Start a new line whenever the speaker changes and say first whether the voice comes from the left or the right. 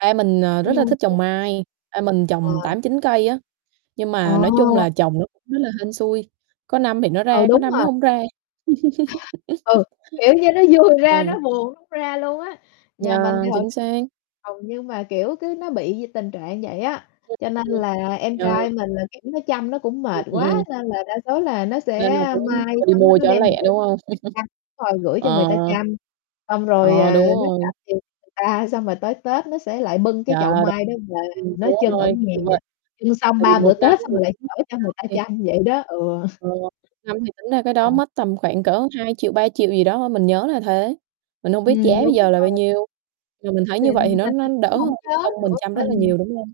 right: Ba mình, ờ, rất là thích trồng
left: [unintelligible]
right: mai, ba mình
left: Ờ.
right: trồng 8,9 cây á, nhưng
left: Ờ.
right: mà nói chung là trồng nó cũng rất là hên xui, có năm thì nó
left: Ừ,
right: ra, có
left: đúng
right: năm
left: rồi.
right: nó hông ra.
left: Ừ, kiểu như nó vui
right: Ờ.
left: ra nó buồn không ra luôn á. Nhà mình
right: Yeah,
left: thì hầu
right: chính xác.
left: hầu như mà, kiểu, cứ nó bị gì tình trạng vậy á.
right: Ừm,
left: Cho nên là em
right: ừm, ờ.
left: trai mình là, kiểu, nó chăm nó cũng
right: Ừm,
left: mệt
right: ừ,
left: quá
right: ừm.
left: nên là đa số là nó sẽ
right: Nên là cứ
left: mai
right: thôi đi
left: xong nó
right: mua
left: nó
right: cho nó
left: đem
right: lẹ,
left: gửi
right: đúng hông?
left: [unintelligible] chăm, rồi gửi cho người
right: Ờ.
left: ta chăm, xong rồi,
right: Ờ,
left: ờ,
right: đúng
left: nó trả
right: rồi.
left: tiền cho người ta, xong rồi tới Tết nó sẽ lại bưng cái chậu
right: Yeah, đ
left: mai đó về,
right: ừm,
left: nó
right: đúng
left: trưng ở
right: rồi,
left: nhà,
right: kiểu vậy.
left: trưng xong
right: Tại vì
left: 3 bữa
right: một năm
left: tết
right: thì
left: xong rồi lại
right: tính ra
left: chở
right: cây
left: cho người
right: non
left: ta
right: thì
left: chăm vậy đó, ừ.
right: Ờ, năm thì tính ra cái đó
left: [unintelligible]
right: mất tầm khoảng cỡ 2.000.000, 3.000.000 gì đó thôi, mình nhớ là thế, mình hông biết
left: Ừm,
right: giá bây
left: đúng
right: giờ là bao
left: rồi.
right: nhiêu, mà mình thấy
left: Thì
right: như
left: mà
right: vậy thì nó nó
left: mình
right: đỡ
left: cũng
right: hơn
left: hổng nhớ
right: công mình
left: nữa,
right: chăm rất là
left: mình
right: nhiều, đúng hông?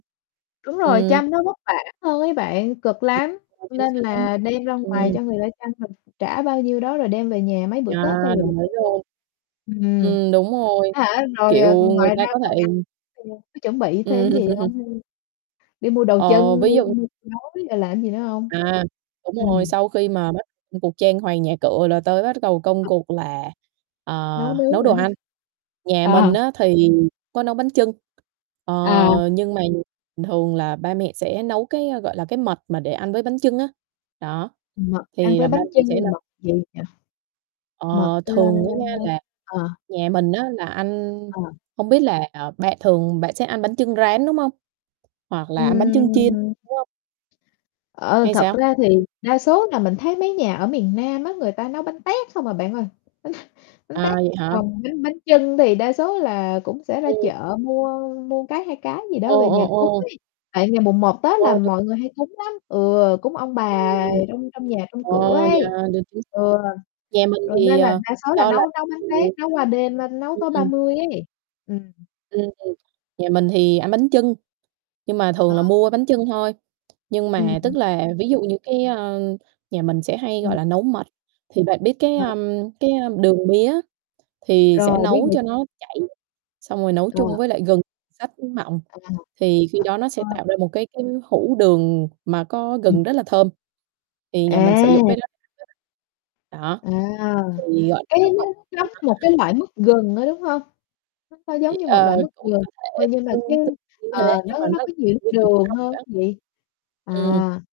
left: Đúng rồi,
right: Ừm.
left: chăm nó vất vả hơn ấy bạn, cực lắm,
right: [unintelligible] Chính
left: nên
right: xác,
left: là đem ra ngoài
right: ừm.
left: cho người ta chăm rồi mình trả bao nhiêu đó rồi đem về nhà mấy bữa
right: Yeah,
left: Tết thôi là được
right: đồng ý
left: rồi,
right: luôn.
left: ừm,
right: Ừm, đúng rồi,
left: á hả, rồi,
right: kiểu,
left: ờ,
right: người
left: ngoài
right: ta
left: ra
right: có
left: còn
right: thể
left: ăn [unintelligible] có chuẩn bị thêm
right: Ừm.
left: gì hông? Đi mua đồ
right: Ờ,
left: trưng,
right: ví
left: mua
right: dụ
left: mua gói, rồi làm cái gì nữa hông?
right: À, đúng rồi,
left: Ừm.
right: sau khi mà bắt ừm, cuộc trang hoàng nhà cửa là tới bắt gầu công cuộc là, ờ,
left: Nấu
right: nấu
left: nướng hả?
right: đồ ăn. Nhà
left: Ờ.
right: mình á thì có nấu bánh chưng,
left: À.
right: ờ, nhưng mà thường là ba mẹ sẽ nấu, cái, a, gọi là, cái, mật mà để ăn với bánh chưng á, đó,
left: Mật ăn
right: thì
left: với
right: là ba
left: bánh
right: mình sẽ
left: chưng là
right: nấu.
left: mật gì nhỉ? Mật,
right: Ờ,
left: ơ,
right: thường á nha là
left: ờ.
right: nhà mình á là ăn
left: Ờ.
right: hông biết là, à, bạn thường bạn sẽ ăn bánh chưng rán, đúng hông? Hoặc là ăn bánh chưng chiên,
left: Ừm.
right: đúng hông?
left: Ờ,
right: Hay
left: thật
right: sao?
left: ra thì đa số là mình thấy mấy nhà ở miền Nam á, người ta nấu bánh tét không à bạn ơi. bánh
right: À,
left: tét,
right: vậy hả?
left: còn bánh bánh chưng thì đa số là cũng sẽ ra
right: Ừm.
left: chợ mua mua cái, 2 cái gì đó
right: Ồ,
left: về
right: ồ,
left: nhà cúng
right: ồ.
left: ấy. Tại ngày mùng một Tết
right: Ờ,
left: là
right: được.
left: mọi người hay cúng lắm, ừ, cúng ông bà
right: Ừm.
left: trong trong nhà trong
right: Ờ,
left: cửa ấy.
right: yeah, được chứ.
left: Ừ,
right: Nhà mình
left: rồi
right: thì,
left: nên là
right: ờ,
left: đa số là
right: do
left: nấu
right: là,
left: nấu bánh tét,
right: kiểu
left: nấu qua đêm, ơ, nấu
right: ừm,
left: tối ba
right: ừm.
left: mươi ấy. Ừm.
right: Ừm, ừm. Nhà mình thì ăn bánh chưng, nhưng mà thường là
left: Ờ.
right: mua bánh chưng thôi, nhưng
left: Ừm.
right: mà tức là ví dụ như cái, a, nhà mình sẽ hay, gọi
left: Ừm.
right: là, nấu mật, thì bạn biết, cái,
left: Ờ.
right: a, cái, a, đường mía thì sẽ
left: Rồi, biết
right: nấu
left: được
right: cho nó chảy, xong rồi nấu
left: Ờ.
right: chung với lại gừng xắt mỏng,
left: À,
right: thì khi đó nó sẽ
left: [unintelligible]
right: tạo ra một cái cái hũ đường mà có
left: Ừm.
right: gừng rất là thơm. Thì nhà mình sử dụng
left: À.
right: cái đó. [unintelligible] Đó,
left: À,
right: thì gọi
left: cái đó
right: [unintelligible] đó.
left: nó giống một cái loại mứt gừng á, đúng hông? Nó hơi
right: Thì,
left: giống như một
right: ờ,
left: loại mứt
right: cũng
left: gừng
right: có
left: thôi
right: thể
left: nhưng mà, cái
right: tương tự như
left: ờ,
right: thế, nhưng
left: nó
right: mà
left: nó nó
right: nó
left: có nhiều nước
right: như kiểu nó
left: đường
right: [unintelligible]
left: hơn
right: á.
left: gì?
right: Ừm.
left: À.